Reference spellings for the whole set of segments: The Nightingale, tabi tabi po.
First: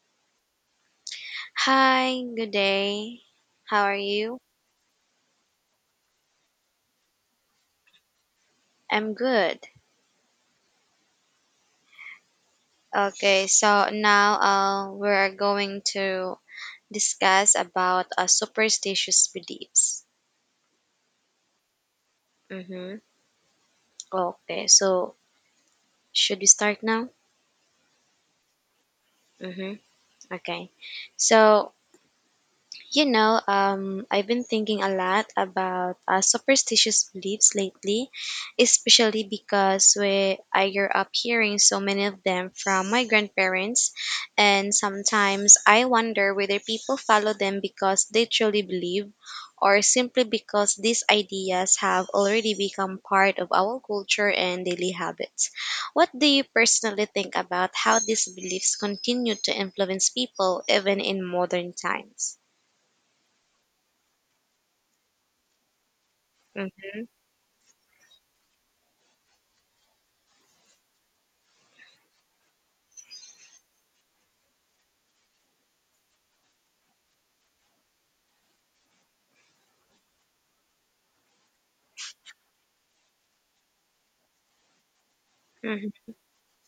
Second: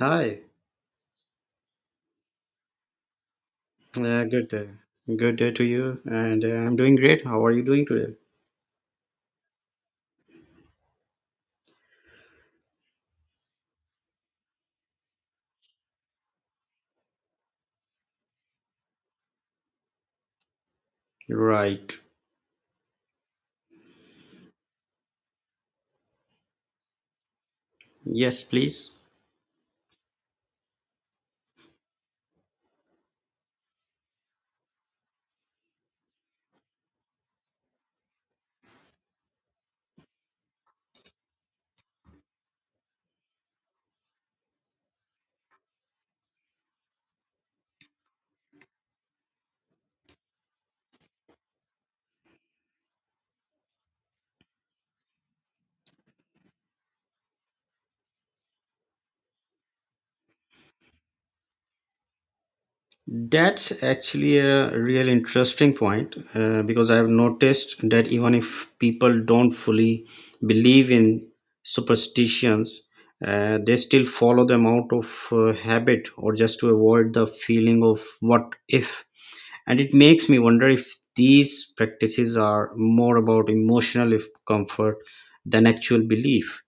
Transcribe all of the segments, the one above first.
Hi, Hi, good day. How are you? good day. Good day to you, and I'm doing great. How are you doing today? I'm good. Okay, so now we're going to discuss about superstitious beliefs. Right. Mm-hmm. Okay, so should we start now? Yes, please. Mm-hmm. Okay, so I've been thinking a lot about superstitious beliefs lately, especially because I grew up hearing so many of them from my grandparents, and sometimes I wonder whether people follow them because they truly believe or simply because these ideas have already become part of our culture and daily habits. What do you personally think about how these beliefs continue to influence people even in modern times? That's actually a real interesting point Mm-hmm. because I've noticed that even if people don't fully believe in superstitions, they still follow them out of habit or just to avoid the feeling of what if. And it makes me wonder if these practices are more about emotional comfort than actual Mhm. belief.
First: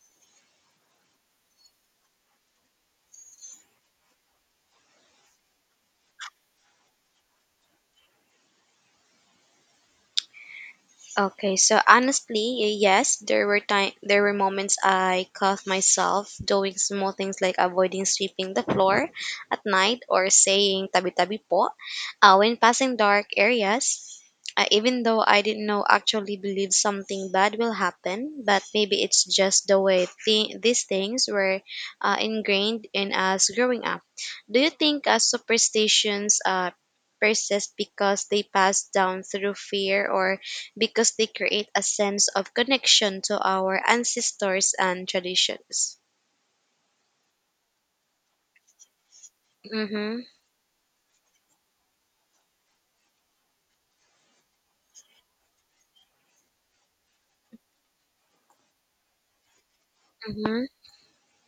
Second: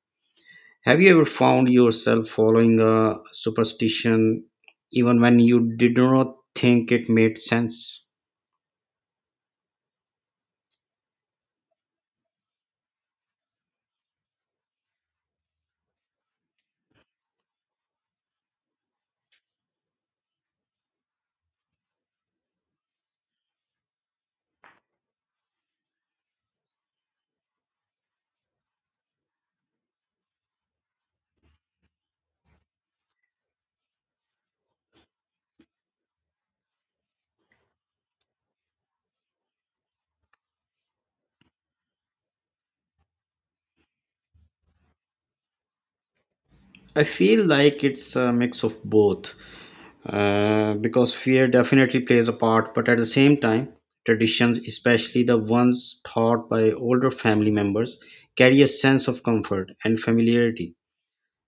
Have you ever found yourself following a superstition even when you did not think it made sense? Okay, so honestly, yes, there were moments I caught myself doing small things like avoiding sweeping the floor at night or saying tabi tabi po when passing dark areas. Even though I didn't know actually believe something bad will happen, but maybe it's just the way these things were ingrained in us growing up. Do you think superstitions persist because they pass down through fear or because they create a sense of connection to our ancestors and traditions? I feel like it's a mix of both, Mm-hmm, because fear definitely plays a part, but at the same time, traditions, especially the ones taught by older family members, carry a sense of comfort and mm-hmm. familiarity,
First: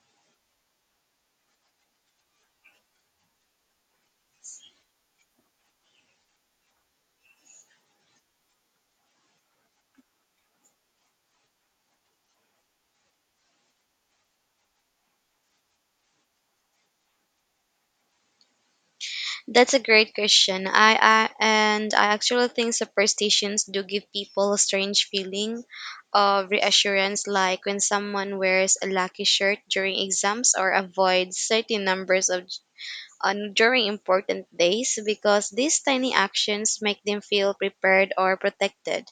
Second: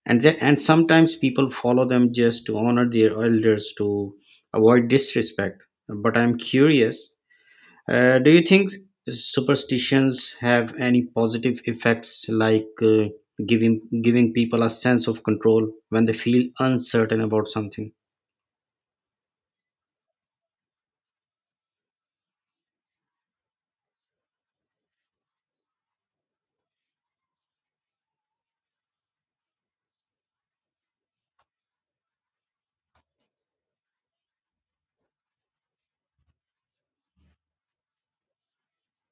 and and sometimes people follow them just to honor their elders, to avoid disrespect. But I'm curious, do you think superstitions have any positive effects, like giving people a sense of control when they feel uncertain about something? That's a great question. I actually think superstitions do give people a strange feeling of reassurance, like when someone wears a lucky shirt during exams or avoids certain numbers of on during important days because these tiny actions make them feel prepared or protected,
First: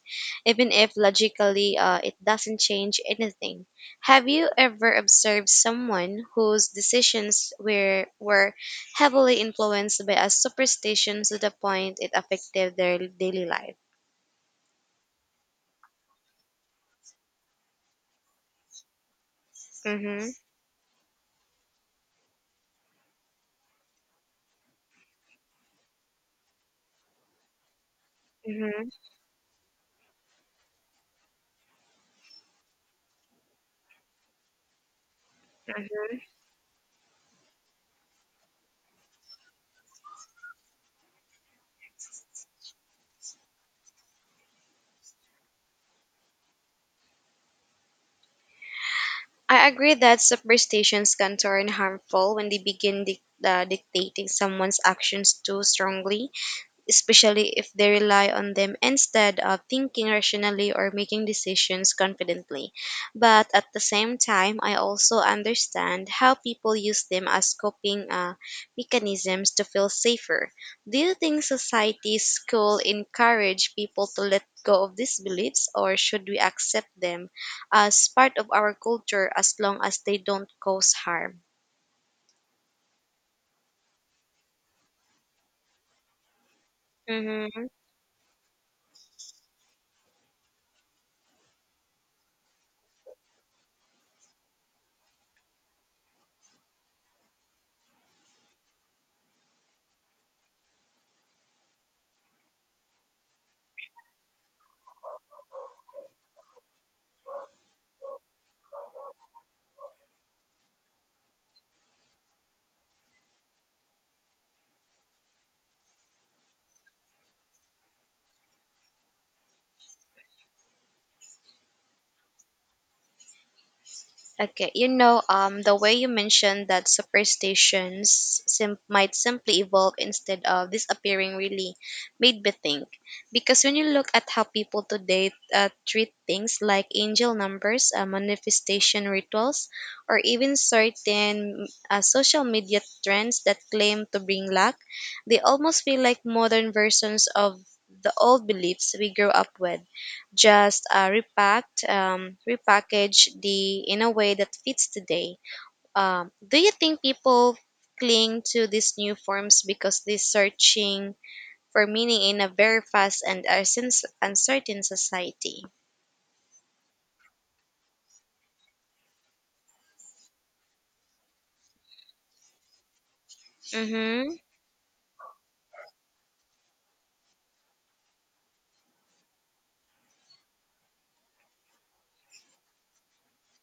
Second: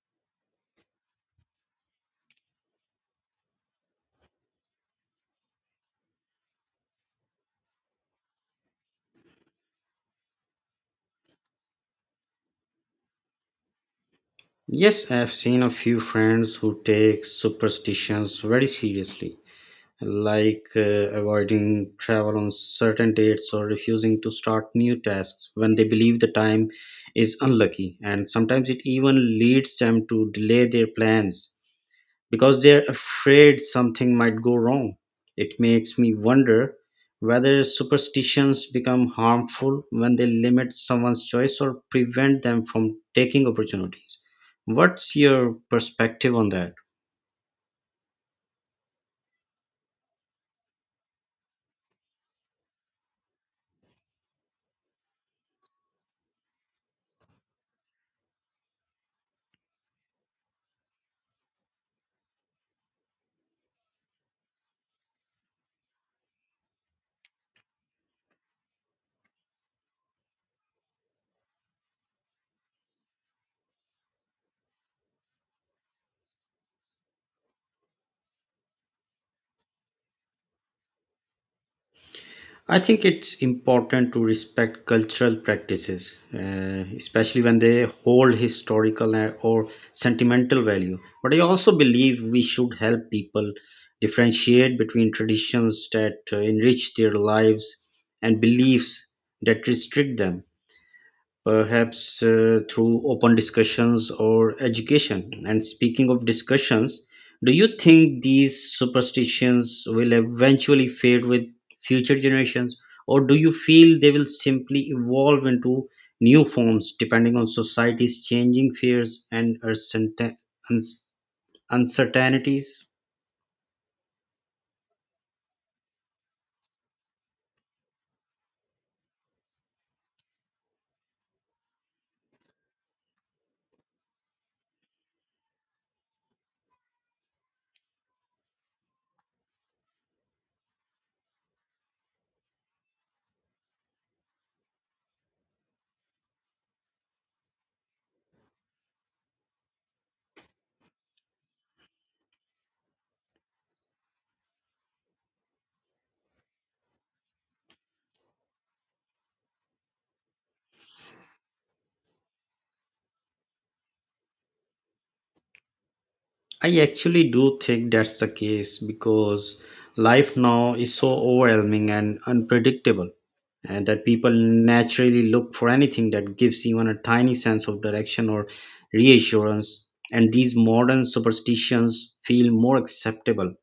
even if logically it doesn't change anything. Have you ever observed someone whose decisions were heavily influenced by a superstition to the point it affected their daily life? Yes, I've seen a few friends who take superstitions very seriously, Mm-hmm. like avoiding travel on certain dates or refusing to start new tasks when they believe the time is unlucky. And sometimes it Mm-hmm. even leads them to delay their plans because they're afraid something might go wrong. It makes me wonder whether superstitions become harmful when they limit someone's choice or prevent them from taking opportunities. What's your perspective on that? I agree that superstitions can turn harmful when they begin dictating someone's actions too strongly, especially if they rely on them instead of thinking rationally or making decisions confidently. But at the same time, I also understand how people use them as coping mechanisms to feel safer. Do you think society, school encourage people to let go of these beliefs, or should we accept them as part of our culture as long as they don't cause harm? I think it's important to respect cultural practices, especially when Mm-hmm. they hold historical or sentimental value. But I also believe we should help people differentiate between traditions that enrich their lives and beliefs that restrict them, perhaps through open discussions or education. And speaking of discussions, do you think these superstitions will eventually fade with future generations, or do you feel they will simply evolve into new forms depending on society's changing fears and uns- uncertainties? Okay, the way you mentioned that superstitions might simply evolve instead of disappearing really made me think. Because when you look at how people today treat things like angel numbers, manifestation rituals, or even certain social media trends that claim to bring luck, they almost feel like modern versions of the old beliefs we grew up with, just repackaged the in a way that fits today. Do you think people cling to these new forms because they're searching for meaning in a very fast and uncertain society? I actually do think that's the case, because life now is so overwhelming and unpredictable, and that people Mm-hmm. naturally look for anything that gives even a tiny sense of direction or reassurance. And these modern superstitions feel more acceptable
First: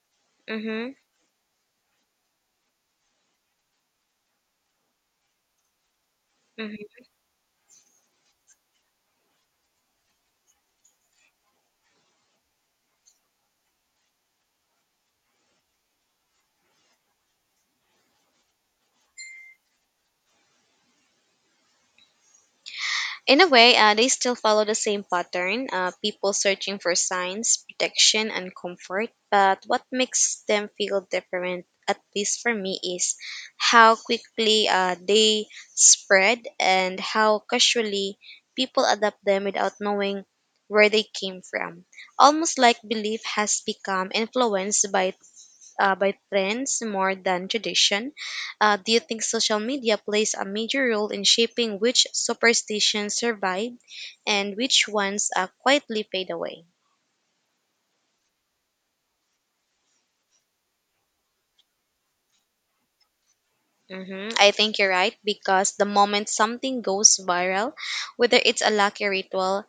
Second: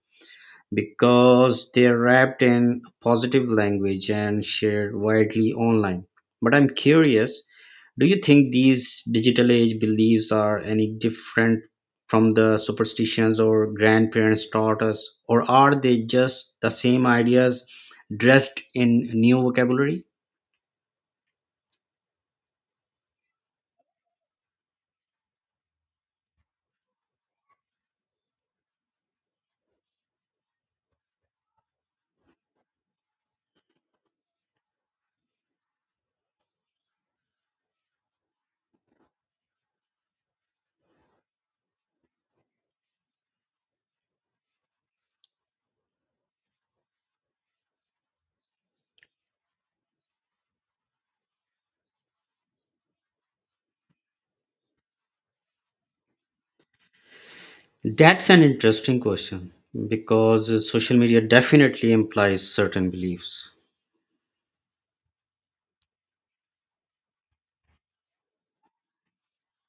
Mm-hmm. because they're wrapped in positive language and shared widely online. But I'm curious, do you think these digital age beliefs are any different from the superstitions our grandparents taught us, or are they just the same ideas dressed in new vocabulary? In a way, they still follow the same pattern, people searching for signs, protection, and comfort. But what makes them feel different, at least for me, is how quickly they spread and how casually people adapt them without knowing where they came from. Almost like belief has become influenced by trends more than tradition. Do you think social media plays a major role in shaping which superstitions survive and which ones quietly fade away? That's an interesting question, because social media definitely implies certain beliefs. Hmm, I think you're right because the moment something goes viral, whether it's a lucky ritual,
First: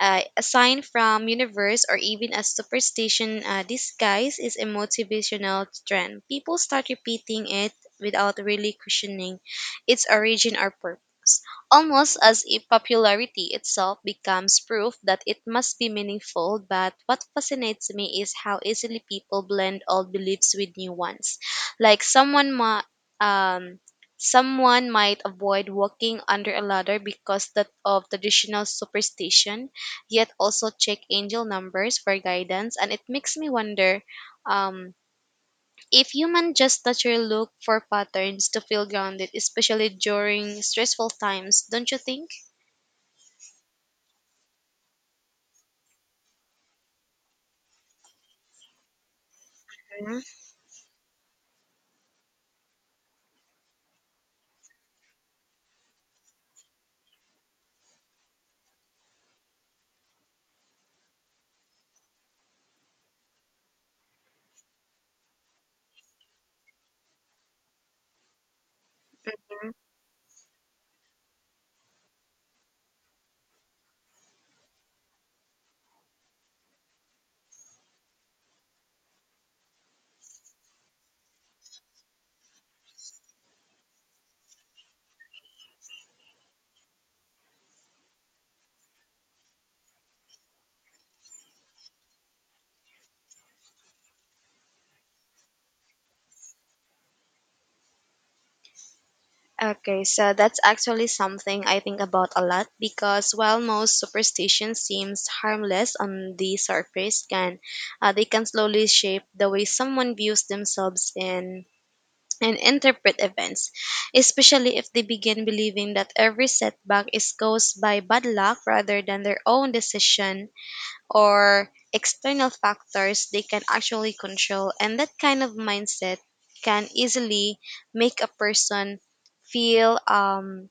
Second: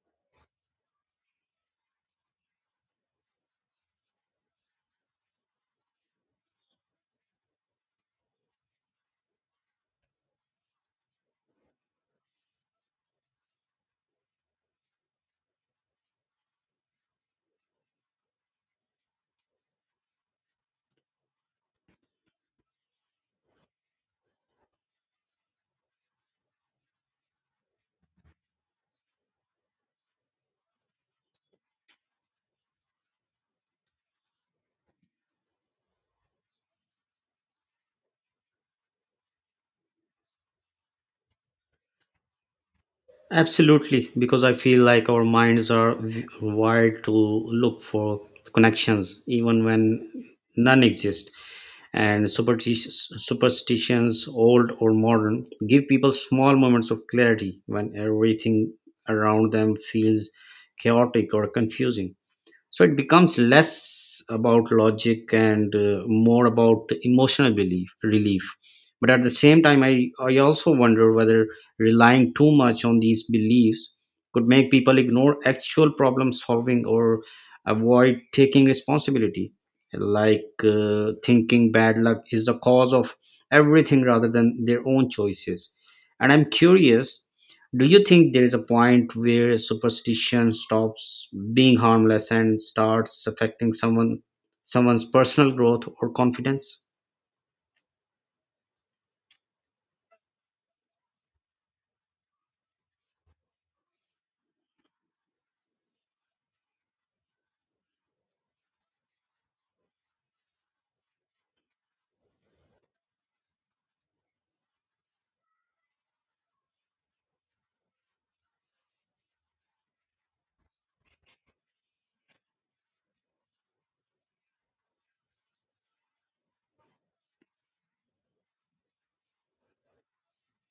a sign from universe, or even a superstition disguise is a motivational trend, people start repeating it without really questioning its origin or purpose, almost as if popularity itself becomes proof that it must be meaningful. But what fascinates me is how easily people blend old beliefs with new ones, like um, someone might avoid walking under a ladder because that of traditional superstition, yet also check angel numbers for guidance. And it makes me wonder um, if human just naturally look for patterns to feel grounded, especially during stressful times, don't you think? Absolutely, because I feel like our minds are wired to look for connections even Mhm. when none exist. And superstitions, old or modern, give people small moments of clarity when everything around them feels chaotic or confusing. So it becomes less about logic and more about emotional belief relief. But at the same time, I also wonder whether relying too much on these beliefs could make people ignore actual problem solving or avoid taking responsibility, like thinking bad luck is the cause of everything rather than their own choices. And I'm curious, do you think there is a point where superstition stops being harmless and starts affecting someone's personal growth or confidence? Okay, so that's actually something I think about a lot because while most superstition seems harmless on the surface, can they can slowly shape the way someone views themselves in and interpret events, especially if they begin believing that every setback is caused by bad luck rather than their own decision or external factors they can actually control. And that kind of mindset can easily make a person feel um,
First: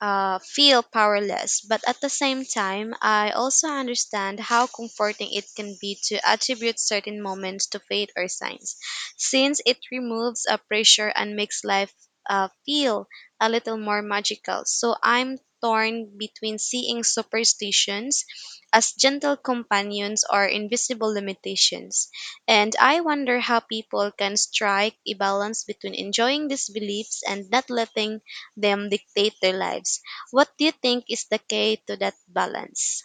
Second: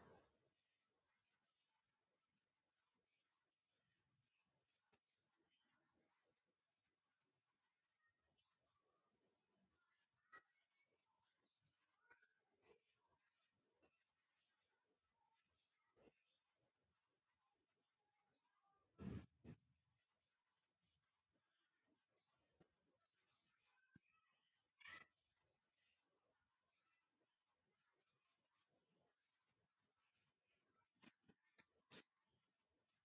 feel powerless. But at the same time, I also understand how comforting it can be to attribute certain moments to fate or signs, since it removes a pressure and makes life feel a little more magical. So I'm torn between seeing superstitions as gentle companions or invisible limitations. And I wonder how people can strike a balance between enjoying these beliefs and not letting them dictate their lives. What do you think is the key to that balance?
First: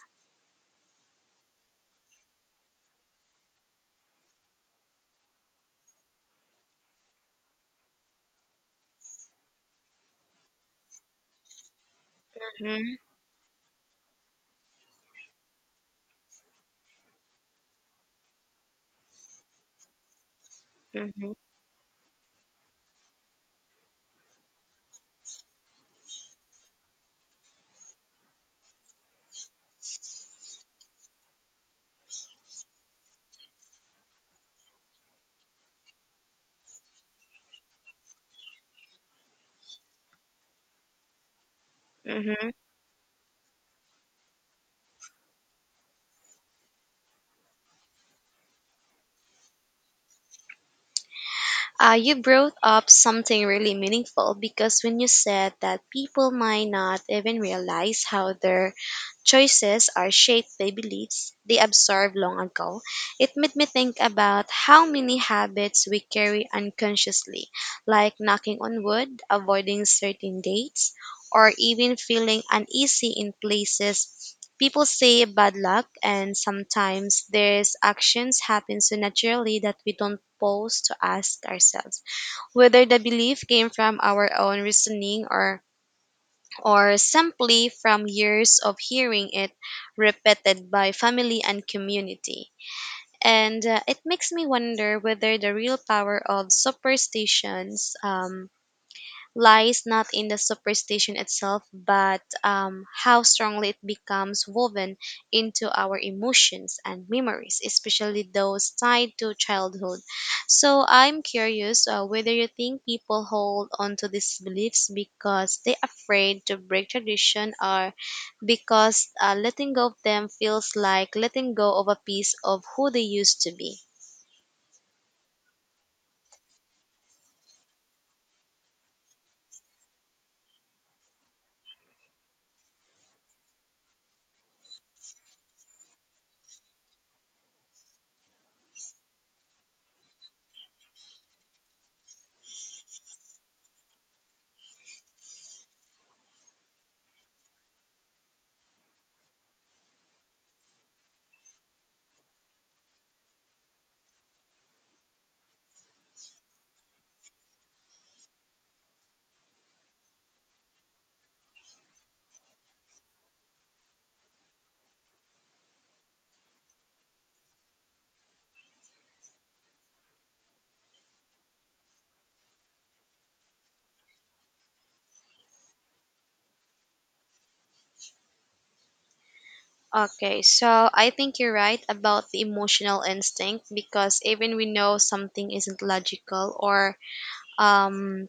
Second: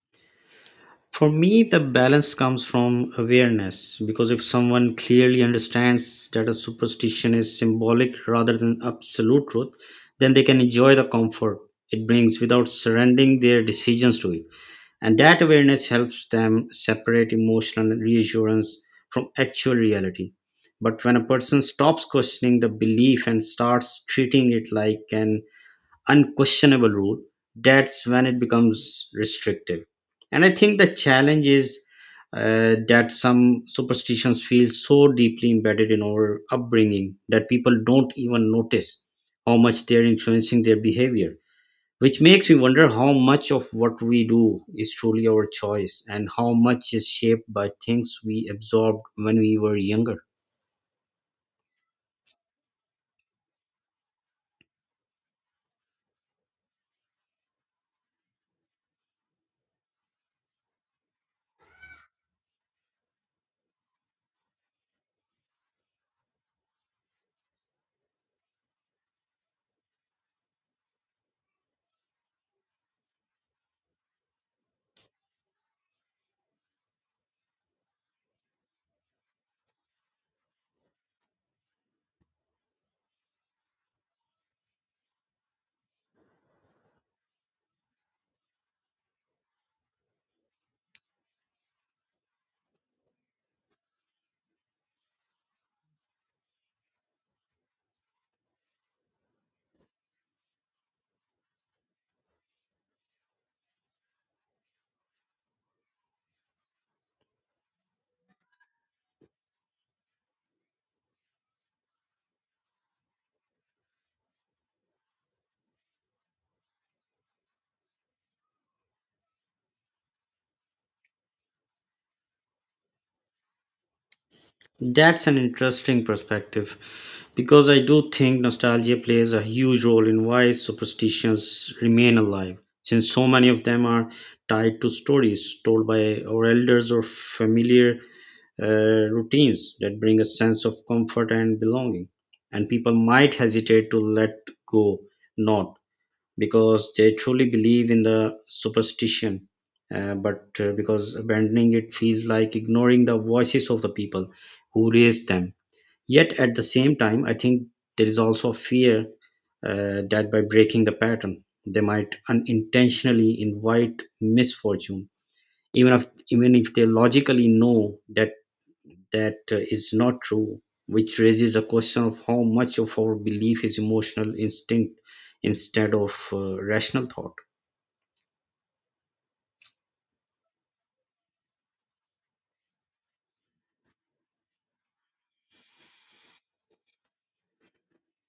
For me, the balance comes from awareness, because if someone clearly understands that a superstition is symbolic rather than absolute truth, then they can enjoy the comfort it brings without Mm-hmm, surrendering their decisions to it. And that awareness helps them separate emotional reassurance from actual reality. But when a person stops questioning the belief and starts treating it like an unquestionable rule, that's when it becomes restrictive. And I think the challenge is that some superstitions feel so deeply embedded in our upbringing that people don't even notice how much they're influencing their behavior, which makes mm-hmm. me wonder how much of what we do is truly our choice and how much is shaped by things we absorbed when we were younger. You brought up something really meaningful because when you said that people might not even realize how their choices are shaped by beliefs they absorbed long ago, it made me think about how many habits we carry unconsciously, like knocking on wood, avoiding certain dates, or even feeling uneasy in places people say bad luck, and sometimes these actions happen so naturally that we don't pause to ask ourselves whether the belief came from our own reasoning or simply from years of hearing it repeated by family and community. And it makes me wonder whether the real power of superstitions lies not in the superstition itself, but how strongly it becomes woven into our emotions and memories, especially those tied to childhood. So I'm curious whether you think people hold on to these beliefs because they're afraid to break tradition or because letting go of them feels like letting go of a piece of who they used to be. That's an interesting perspective, because I do think nostalgia plays a huge role in why superstitions remain alive, since so many of them are tied to stories told by our elders or familiar routines that bring a sense of comfort and belonging. And people might hesitate to let go, not because they truly believe in the superstition. But because abandoning it feels like ignoring the voices of the people who raised them. Yet at the same time, I think there is also a fear, that by breaking the pattern, they might unintentionally invite misfortune. Even if they logically know that that is not true, which raises a question of how much of our belief is emotional instinct instead of rational thought. Okay, so I think you're right about the emotional instinct because even we know something isn't logical um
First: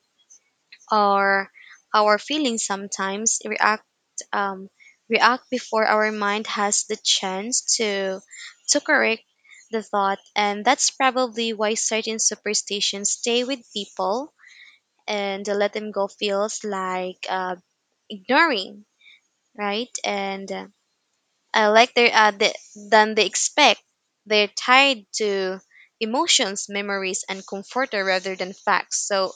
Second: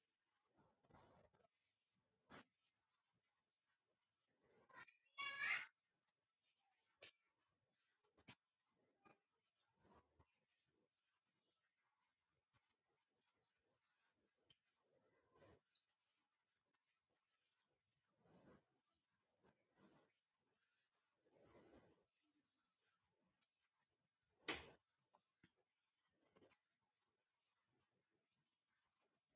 or our feelings sometimes um react before our mind has the chance to correct the thought, and that's probably why certain superstitions stay with people and the let them go feels like ignoring right, and I like their the, than they expect. They're tied to emotions, memories, and comforter rather than facts. So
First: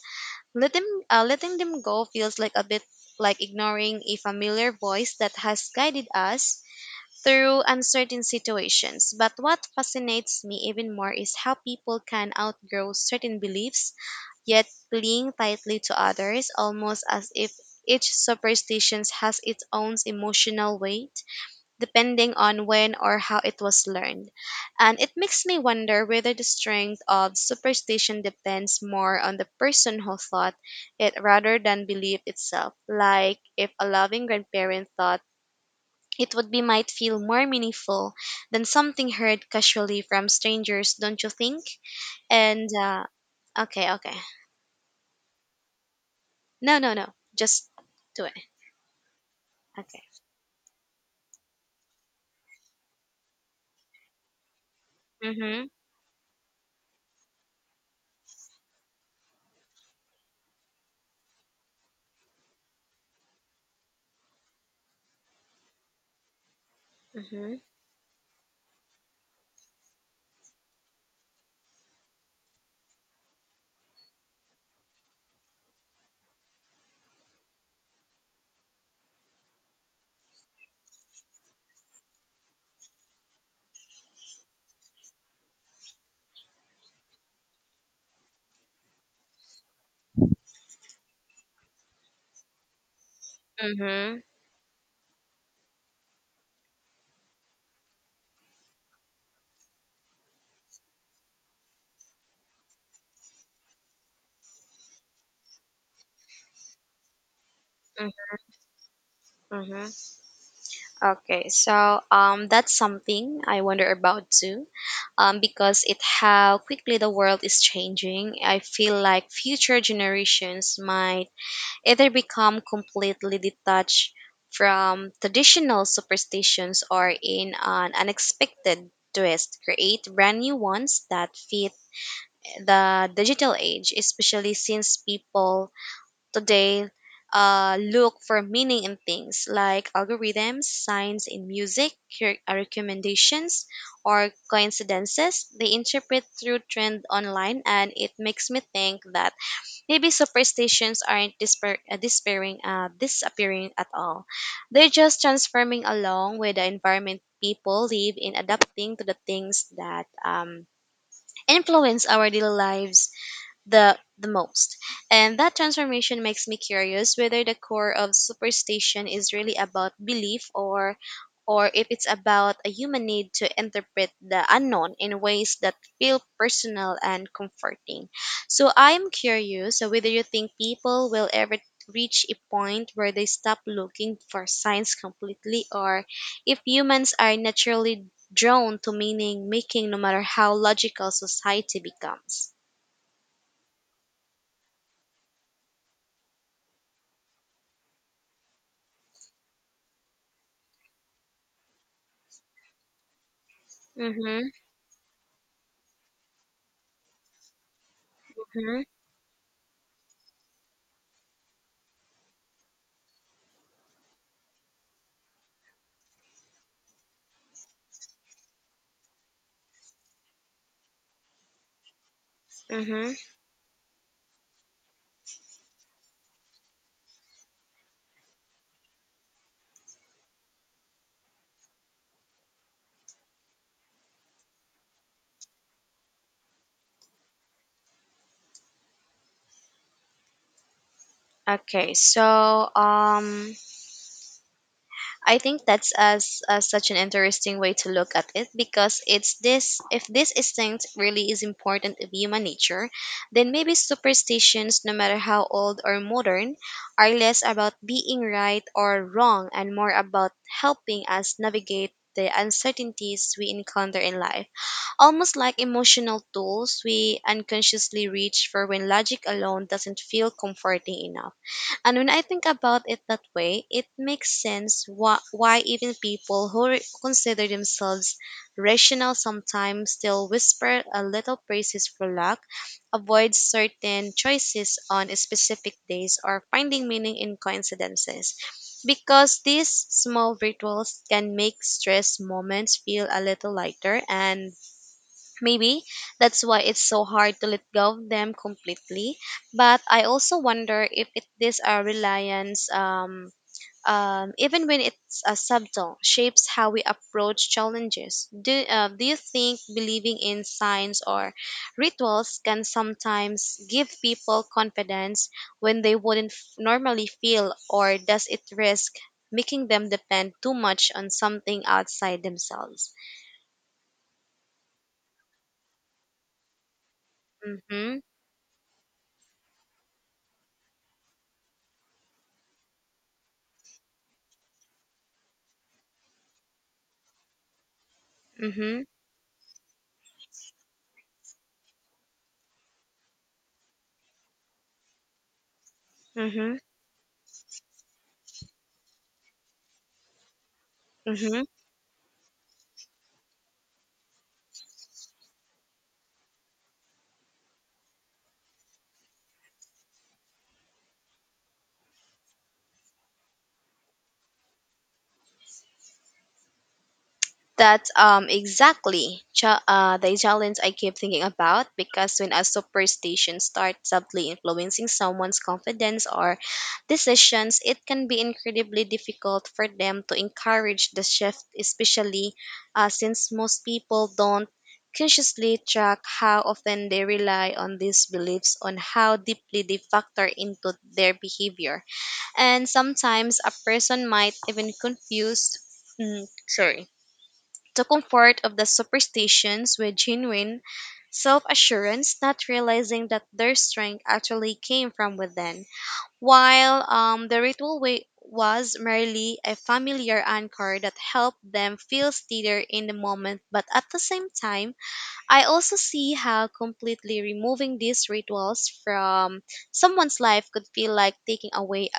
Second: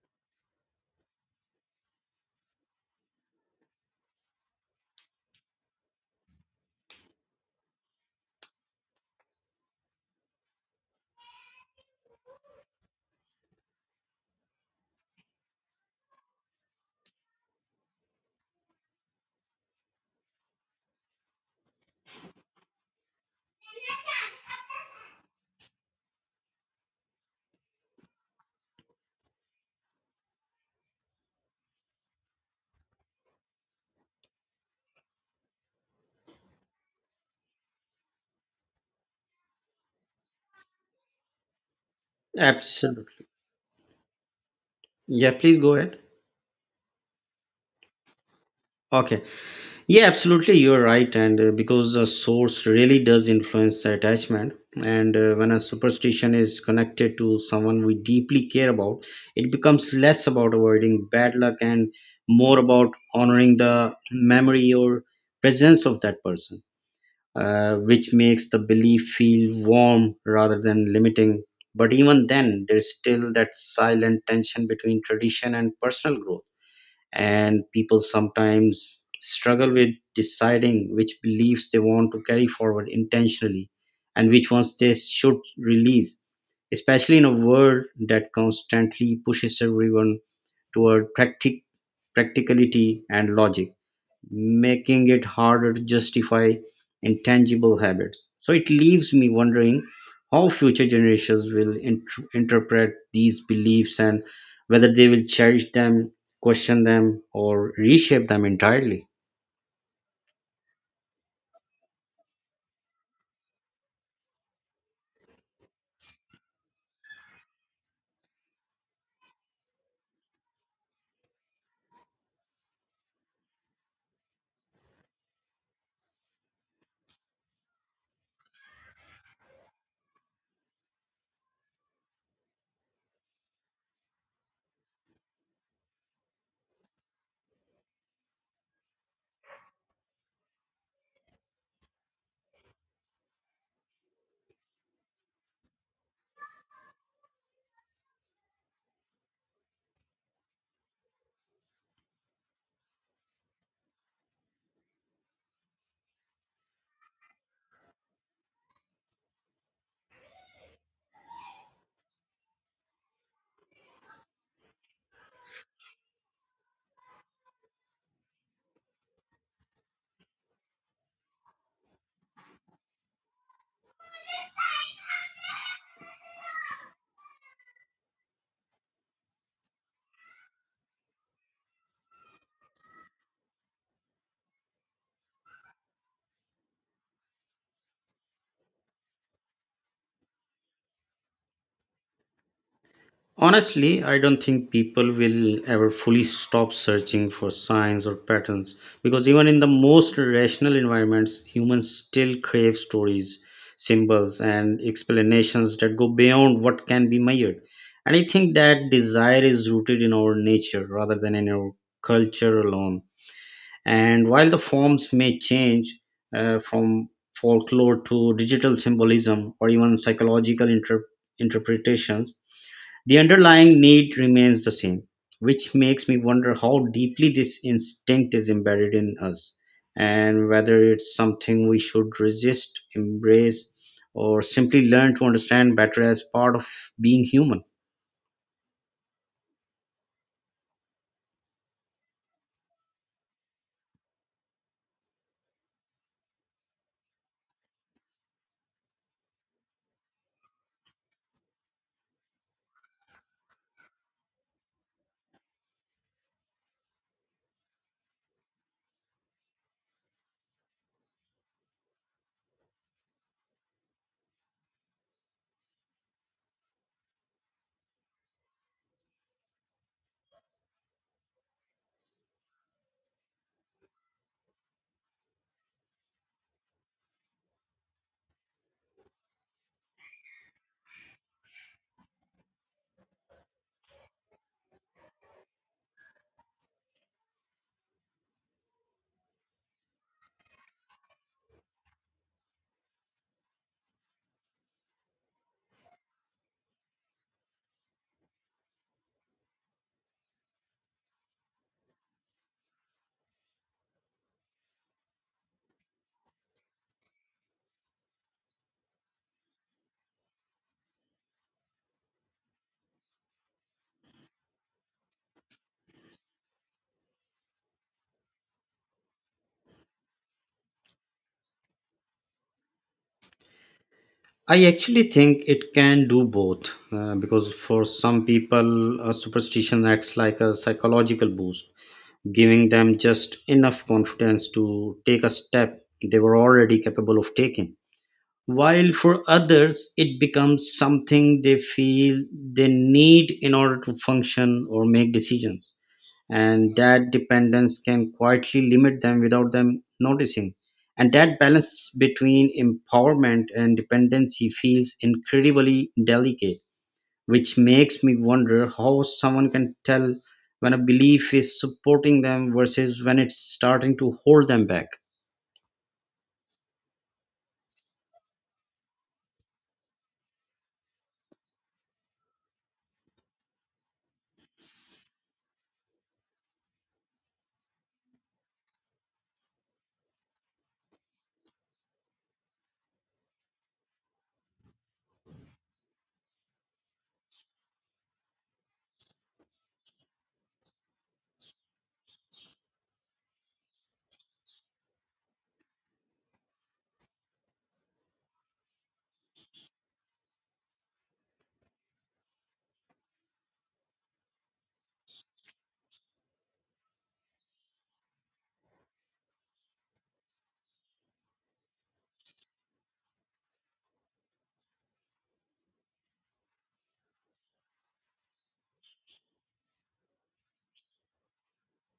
letting them go feels like a bit like ignoring a familiar voice that has guided us through uncertain situations. But what fascinates me even more is how people can outgrow certain beliefs, yet cling tightly to others, almost as if each superstition has its own emotional weight depending on when or how it was learned. And it makes me wonder whether the strength of superstition depends more on the person who thought it rather than belief itself. Like if a loving grandparent thought it, would be might feel more meaningful than something heard casually from strangers, don't you think? And Absolutely. Okay, okay. Yeah, please go ahead. No, no, no. Just do it. Okay. Okay. Yeah, absolutely. You're right. And because the source really does influence the attachment, and when a Mhm. superstition is connected to someone we deeply care about, it becomes less about avoiding bad luck and more about honoring the memory or presence of that person, Mhm. Which makes the belief feel warm rather than limiting. But even then, there's still that silent tension between tradition and personal growth, and people sometimes struggle with deciding which beliefs they want to carry forward intentionally and which ones they should release, especially in a world that constantly pushes everyone toward practicality and logic, Mhm. making it harder to justify intangible habits. So it leaves me wondering how future generations will interpret these beliefs and whether they will cherish them, question them, or Mhm. reshape them entirely. Mhm. Okay, so that's something I wonder about too, because it how quickly the world is changing. I feel like future generations might either become completely detached from traditional superstitions or in an unexpected twist create brand new ones that fit the digital age, especially since people today look for meaning in things like algorithms, signs in music, recommendations, or coincidences. They interpret through trend online, and it makes me think that maybe superstitions aren't disappearing at all. They're just transforming along with the environment people live in, adapting to the things that influence our daily lives the most. And that transformation makes me curious whether the core of superstition is really about belief or if it's about a human need to interpret the unknown in ways that feel personal and comforting. So I'm curious whether you think people will ever reach a point where they stop looking for signs completely, or if humans are naturally drawn to meaning making no matter how logical society becomes. Honestly, I don't think people will ever fully stop searching for signs or patterns, because even in the most rational environments, humans still crave stories, symbols, Mm-hmm. and explanations that go beyond what can be measured. And I think Mhm, that desire is rooted in our nature rather than in our culture alone. And while the forms may change, from folklore to digital symbolism or even psychological interpretations, mhm. the underlying need remains the same, which makes me wonder how deeply this instinct is embedded in us and whether it's something we should resist, embrace, or simply learn to understand better as part of being human. Okay, so um, I think that's as such an interesting way to look at it because it's this if this instinct really is important of human nature, then maybe superstitions, no matter how old or modern, are less about being right or wrong and more about helping us navigate the uncertainties we encounter in life. Almost like emotional tools we unconsciously reach for when logic alone doesn't feel comforting enough. And when I think about it that way, it makes sense why even people who consider themselves rational sometimes still whisper a little praises for luck, avoid certain choices on specific days, or finding meaning in coincidences. Because these small rituals can make stress moments feel a little lighter, and maybe that's why it's so hard to let go of them completely. But I also wonder if even when it's subtle, shapes how we approach challenges. Do you think believing in signs or rituals can sometimes give people confidence when they wouldn't normally feel, or does it risk making them depend too much on something outside themselves? I actually think it can do both, because for Mm-hmm, some people, a superstition acts like a psychological boost, giving them just enough confidence to take a step they were already capable of taking. mm-hmm, While for others it becomes something they feel they need in order to function or make decisions. mm-hmm. And that dependence can quietly limit them without them noticing. And that Mm-hmm. balance between empowerment and dependency feels incredibly delicate, which makes me wonder how someone can tell when a belief is supporting them versus when it's starting to hold them back. That's exactly the challenge I keep thinking about because when a superstition starts subtly influencing someone's confidence or decisions, it can be incredibly difficult for them to encourage the shift, especially since most people don't consciously track how often they rely on these beliefs on how deeply they factor into their behavior. And sometimes a person might even confuse, mm, sorry the comfort of the superstitions with genuine self assurance, not realizing that their strength actually came from within. While the ritual was merely a familiar anchor that helped them feel steadier in the moment, but at the same time, I also see how completely removing these rituals from someone's life could feel like taking away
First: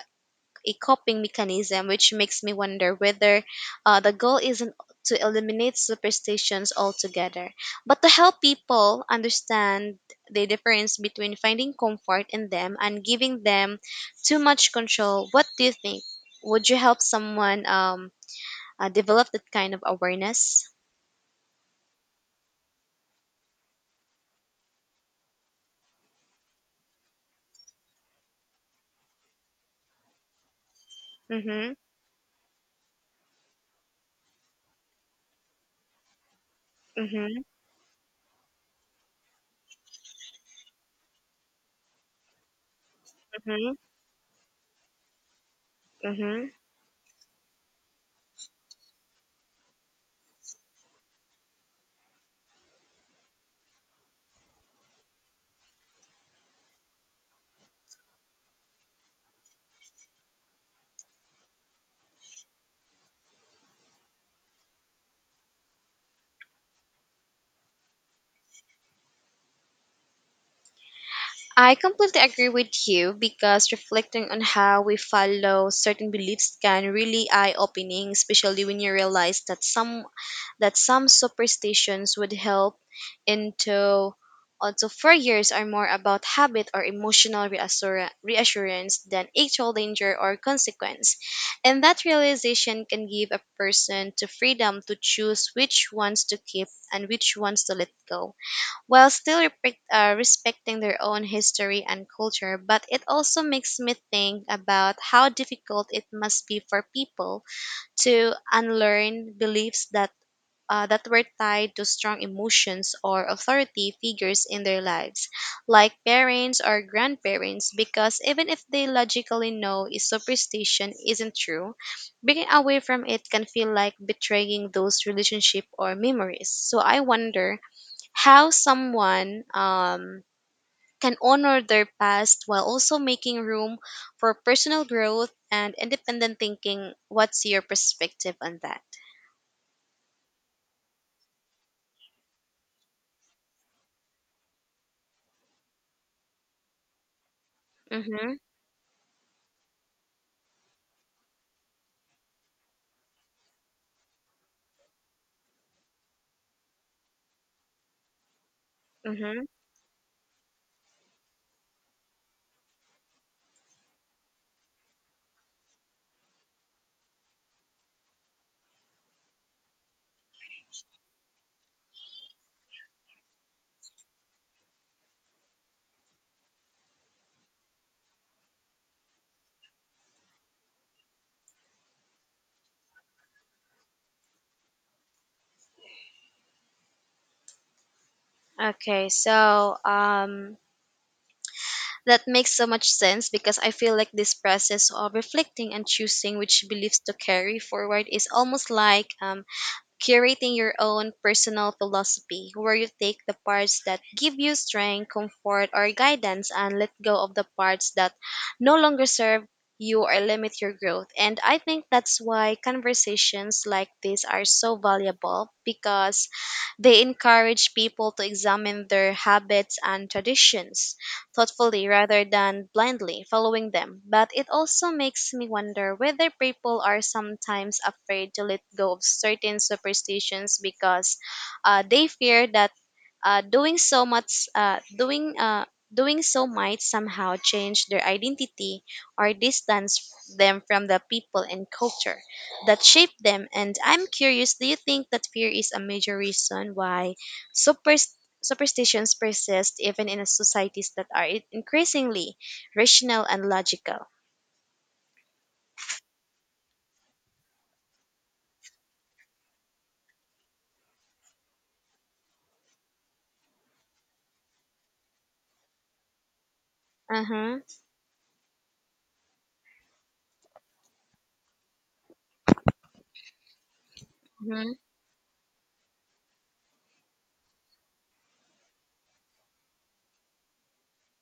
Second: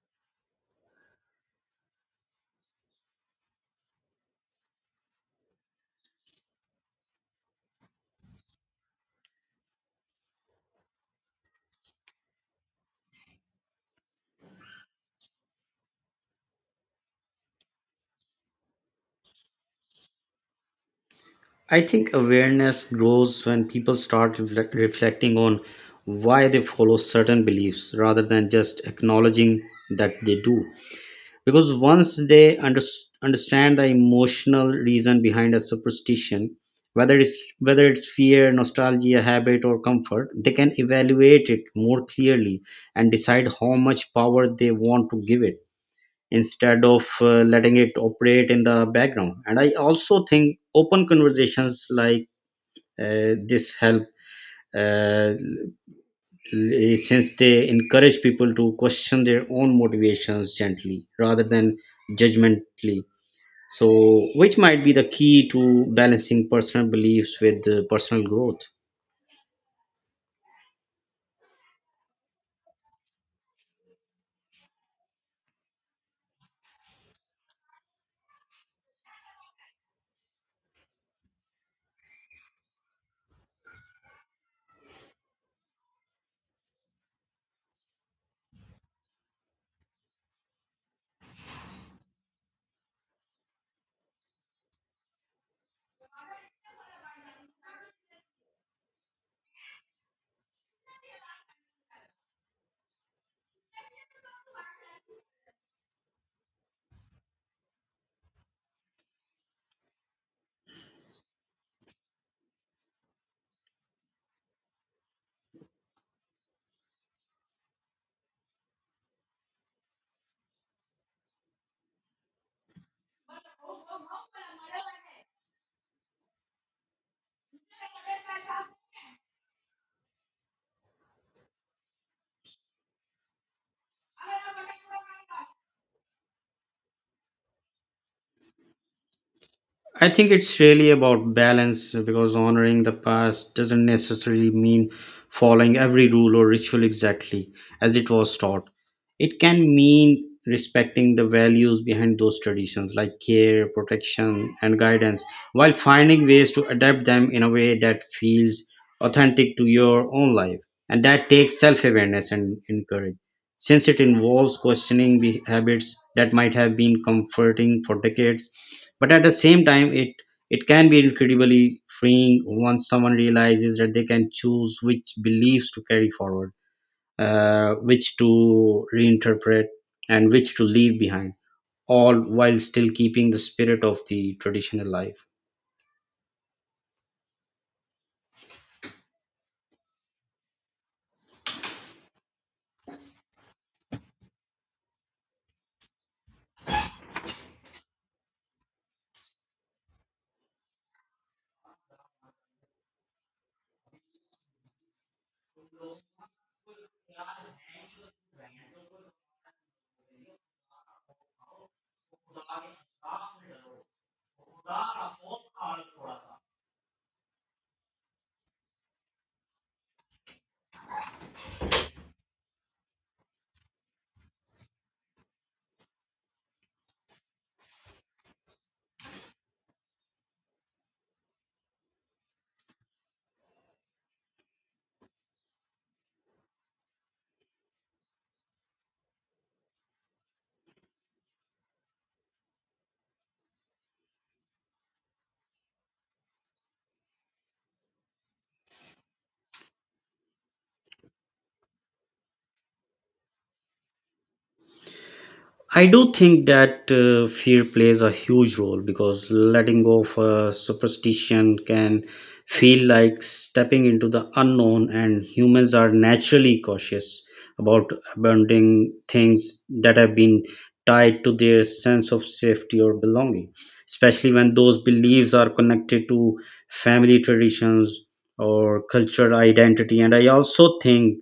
a coping mechanism, which makes me wonder whether the goal isn't to eliminate superstitions altogether, but to help people understand the difference between finding comfort in them and giving them too much control. What do you think? Would you help someone develop that kind of awareness? I think awareness grows when people start reflecting on why they follow certain beliefs rather than just acknowledging that they do. Mm-hmm. Because once they understand the emotional reason behind a superstition, whether it's Mm-hmm. whether it's fear, nostalgia, habit, or comfort, they can evaluate it more clearly and decide Mm-hmm. how much power they want to give it, Mm-hmm. instead of letting it operate in the background. And I also think open conversations like this help, uh, l- since they encourage people to question their own motivations gently rather than judgmentally, so which might be the key to balancing personal beliefs with personal growth. I completely agree with you because reflecting on how we follow certain beliefs can really eye-opening, especially when you realize that some superstitions would help into also years are more about habit or emotional reassurance than actual danger or consequence. And that realization can give a person to freedom to choose which ones to keep and which ones to let go while still respecting their own history and culture. But it also makes me think about how difficult it must be for people to unlearn beliefs that. That were tied to strong emotions or authority figures in their lives, like parents or grandparents, because even if they logically know a superstition isn't true, breaking away from it can feel like betraying those relationship or memories. So I wonder how someone can honor their past while also making room for personal growth and independent thinking. What's your perspective on that? I think it's really about balance, because honoring the past doesn't necessarily mean following every rule or ritual exactly as it Mm-hmm. was taught. It can mean respecting the values behind those traditions, like care, protection, and guidance, while finding ways to adapt them in a way that feels Mm-hmm. authentic to your own life. And that takes self awareness and courage. Since it involves questioning habits that might have been comforting for decades, but at the same time, it can be incredibly freeing once someone realizes that they can choose which beliefs to carry forward, which to reinterpret, and which to leave behind, all while still keeping the spirit of the tradition alive. Okay, so that makes so much sense because I feel like this process of reflecting and choosing which beliefs to carry forward is almost like curating your own personal philosophy where you take the parts that give you strength, comfort, or guidance and let go of the parts that no longer serve you or limit your growth. And I think that's why conversations like this are so valuable because they encourage people to examine their habits and traditions thoughtfully rather than blindly following them. But it also makes me wonder whether people are sometimes afraid to let go of certain superstitions because they fear that doing so much, doing doing so might somehow change their identity or distance them from the people and culture that shape them. And I'm curious, do you think that fear is a major reason why superstitions superstitions persist even in societies that are increasingly rational and logical. I do think that fear plays a huge role, because letting go of a superstition can feel like stepping into the unknown, and humans are naturally cautious Mm-hmm, about abandoning things that have been tied to their sense of safety or belonging, especially when mm-hmm, those beliefs are connected to family traditions or cultural identity. And I also think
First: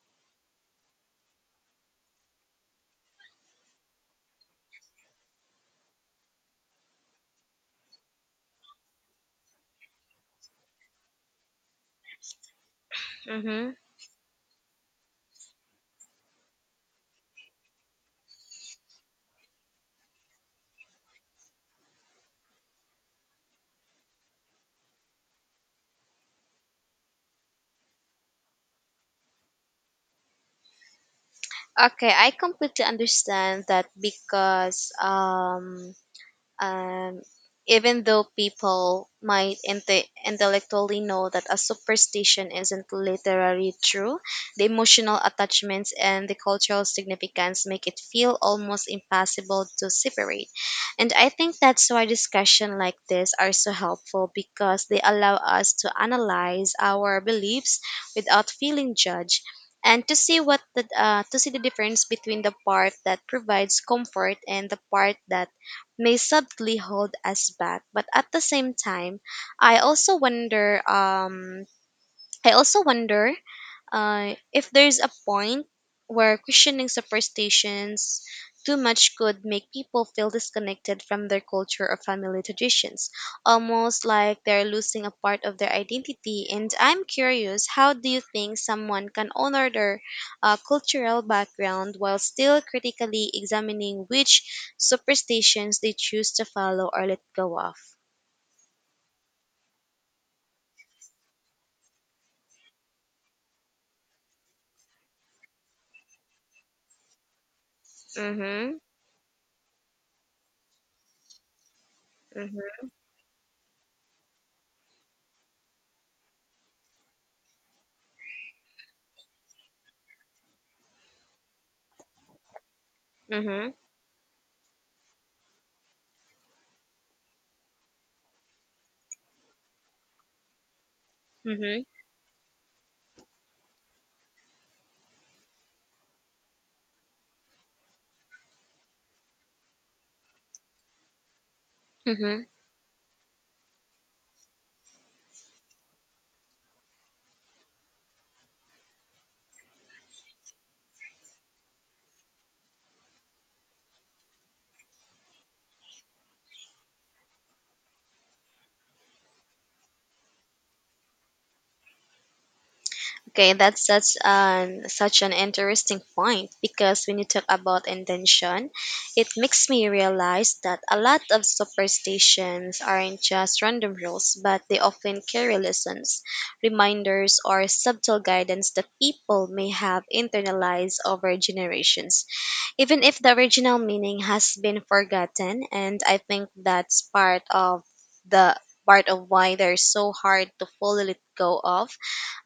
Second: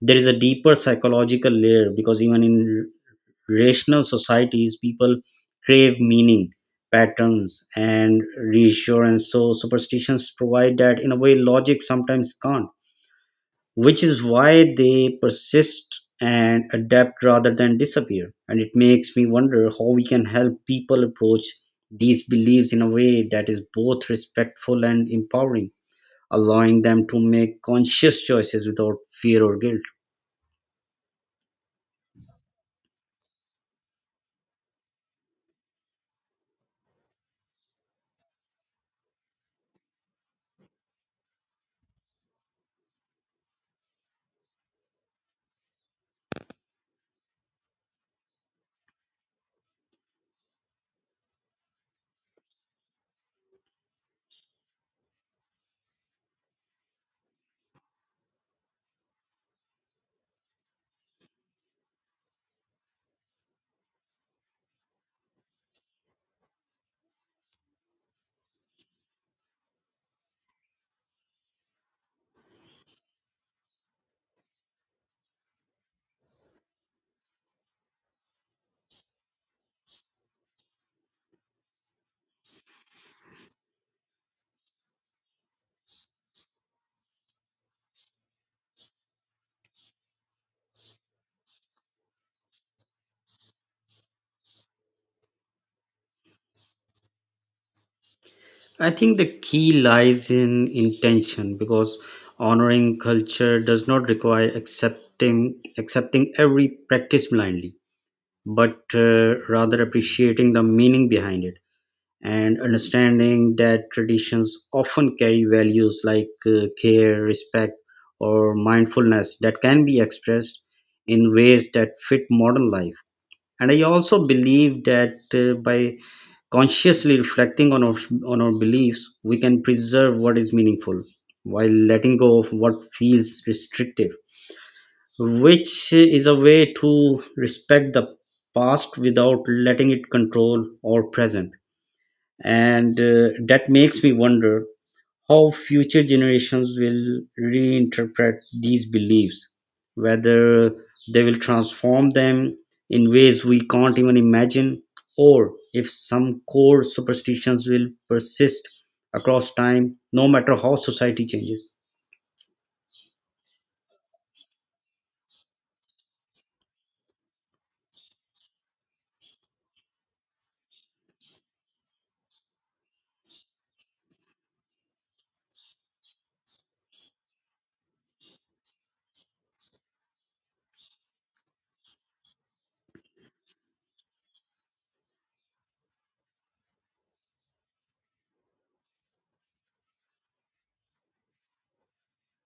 there is a deeper psychological layer, because even in rational societies, people crave meaning, patterns, and reassurance. So superstitions provide that in a way logic sometimes can't, mm-hmm. which is why they persist and adapt rather than disappear. And it makes me wonder how we can help people approach these beliefs in a way that is both respectful and empowering, allowing them to make conscious choices without fear or guilt. Okay, I completely understand that because Um, even though people might intellectually know that a superstition isn't literally true, the emotional attachments and the cultural significance make it feel almost impossible to separate. And I think that's why discussions like this are so helpful because they allow us to analyze our beliefs without feeling judged and to see what the to see the difference between the part that provides comfort and the part that may subtly hold us back. But at the same time, I also wonder. Um, I also wonder if there's a point where questioning superstitions too much could make people feel disconnected from their culture or family traditions, almost like they're losing a part of their identity. And I'm curious, how do you think someone can honor their cultural background while still critically examining which superstitions they choose to follow or let go of? I think the key lies in intention, because honoring culture does not require accepting every practice blindly, Mm-hmm. but rather appreciating the meaning behind it, and Mm-hmm. understanding that traditions often carry values like care, respect, or mindfulness that can be expressed in ways that fit modern life. And Mm-hmm. I also believe that by consciously reflecting on on our beliefs, we can preserve what is meaningful while Mm-hmm. letting go of what feels restrictive, which is a way to respect the past without letting it control our present. Mm-hmm. And that makes me wonder how future generations will reinterpret these beliefs, whether they will transform them in ways we can't even imagine, or if some core superstitions will persist across time, no matter how society changes. Okay, that's such an interesting point because when you talk about intention, it makes me realize that a lot of superstitions aren't just random rules, but they often carry lessons, reminders, or subtle guidance that people may have internalized over generations even if the original meaning has been forgotten and I think that's the part of why they're so hard to fully let go of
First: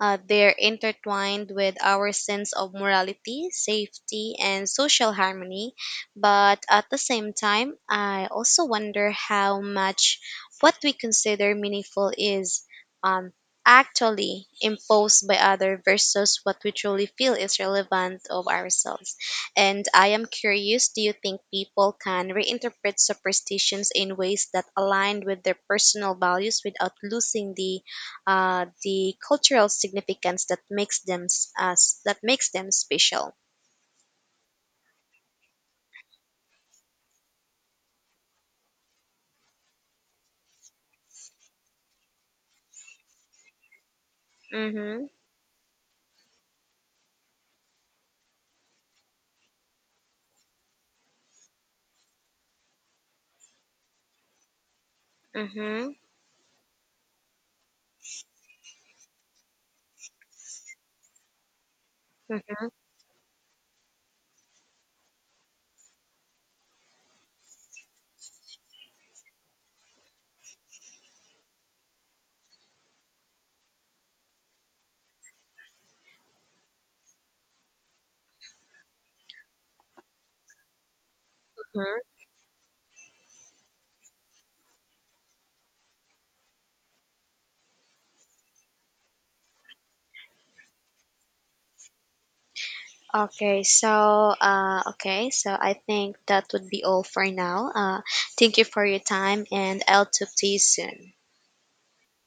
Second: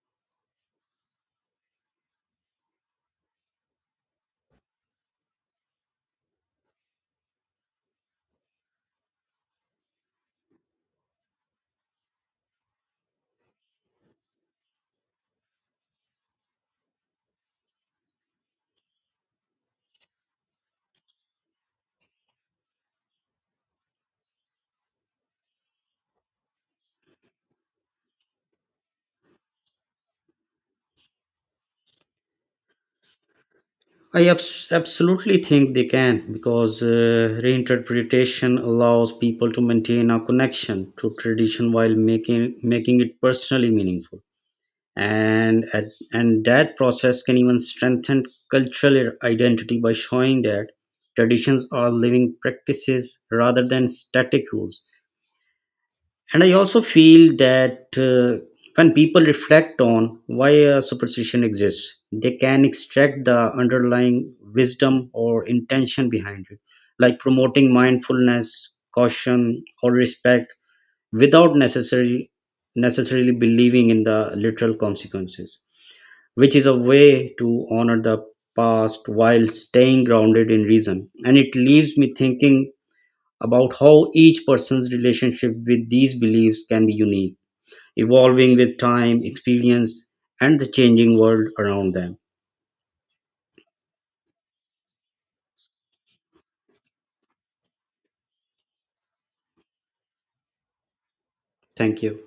they're intertwined with our sense of morality safety and social harmony but at the same time I also wonder how much what we consider meaningful is um, actually imposed by other versus what we truly feel is relevant of ourselves and I am curious, do you think people can reinterpret superstitions in ways that align with their personal values without losing the cultural significance that makes them s- us that makes them special? I absolutely think they can, because reinterpretation allows people to maintain a connection to tradition while making it personally meaningful. Mhm. And and that process can even strengthen cultural identity by showing that traditions are living practices rather than static rules. Mhm. And I also feel that when people reflect on why a superstition exists, they can Mhm. extract the underlying wisdom or intention behind it, like promoting mindfulness, caution, or respect, without necessarily believing in the literal consequences, which is a way to honor the past while staying grounded in reason. And it leaves Mhm. me thinking about how each person's relationship with these beliefs can be unique, evolving with time, experience, and the changing world around them. Okay, so I think that would be all for now. Thank you for your time, and I'll talk to you soon. Thank you.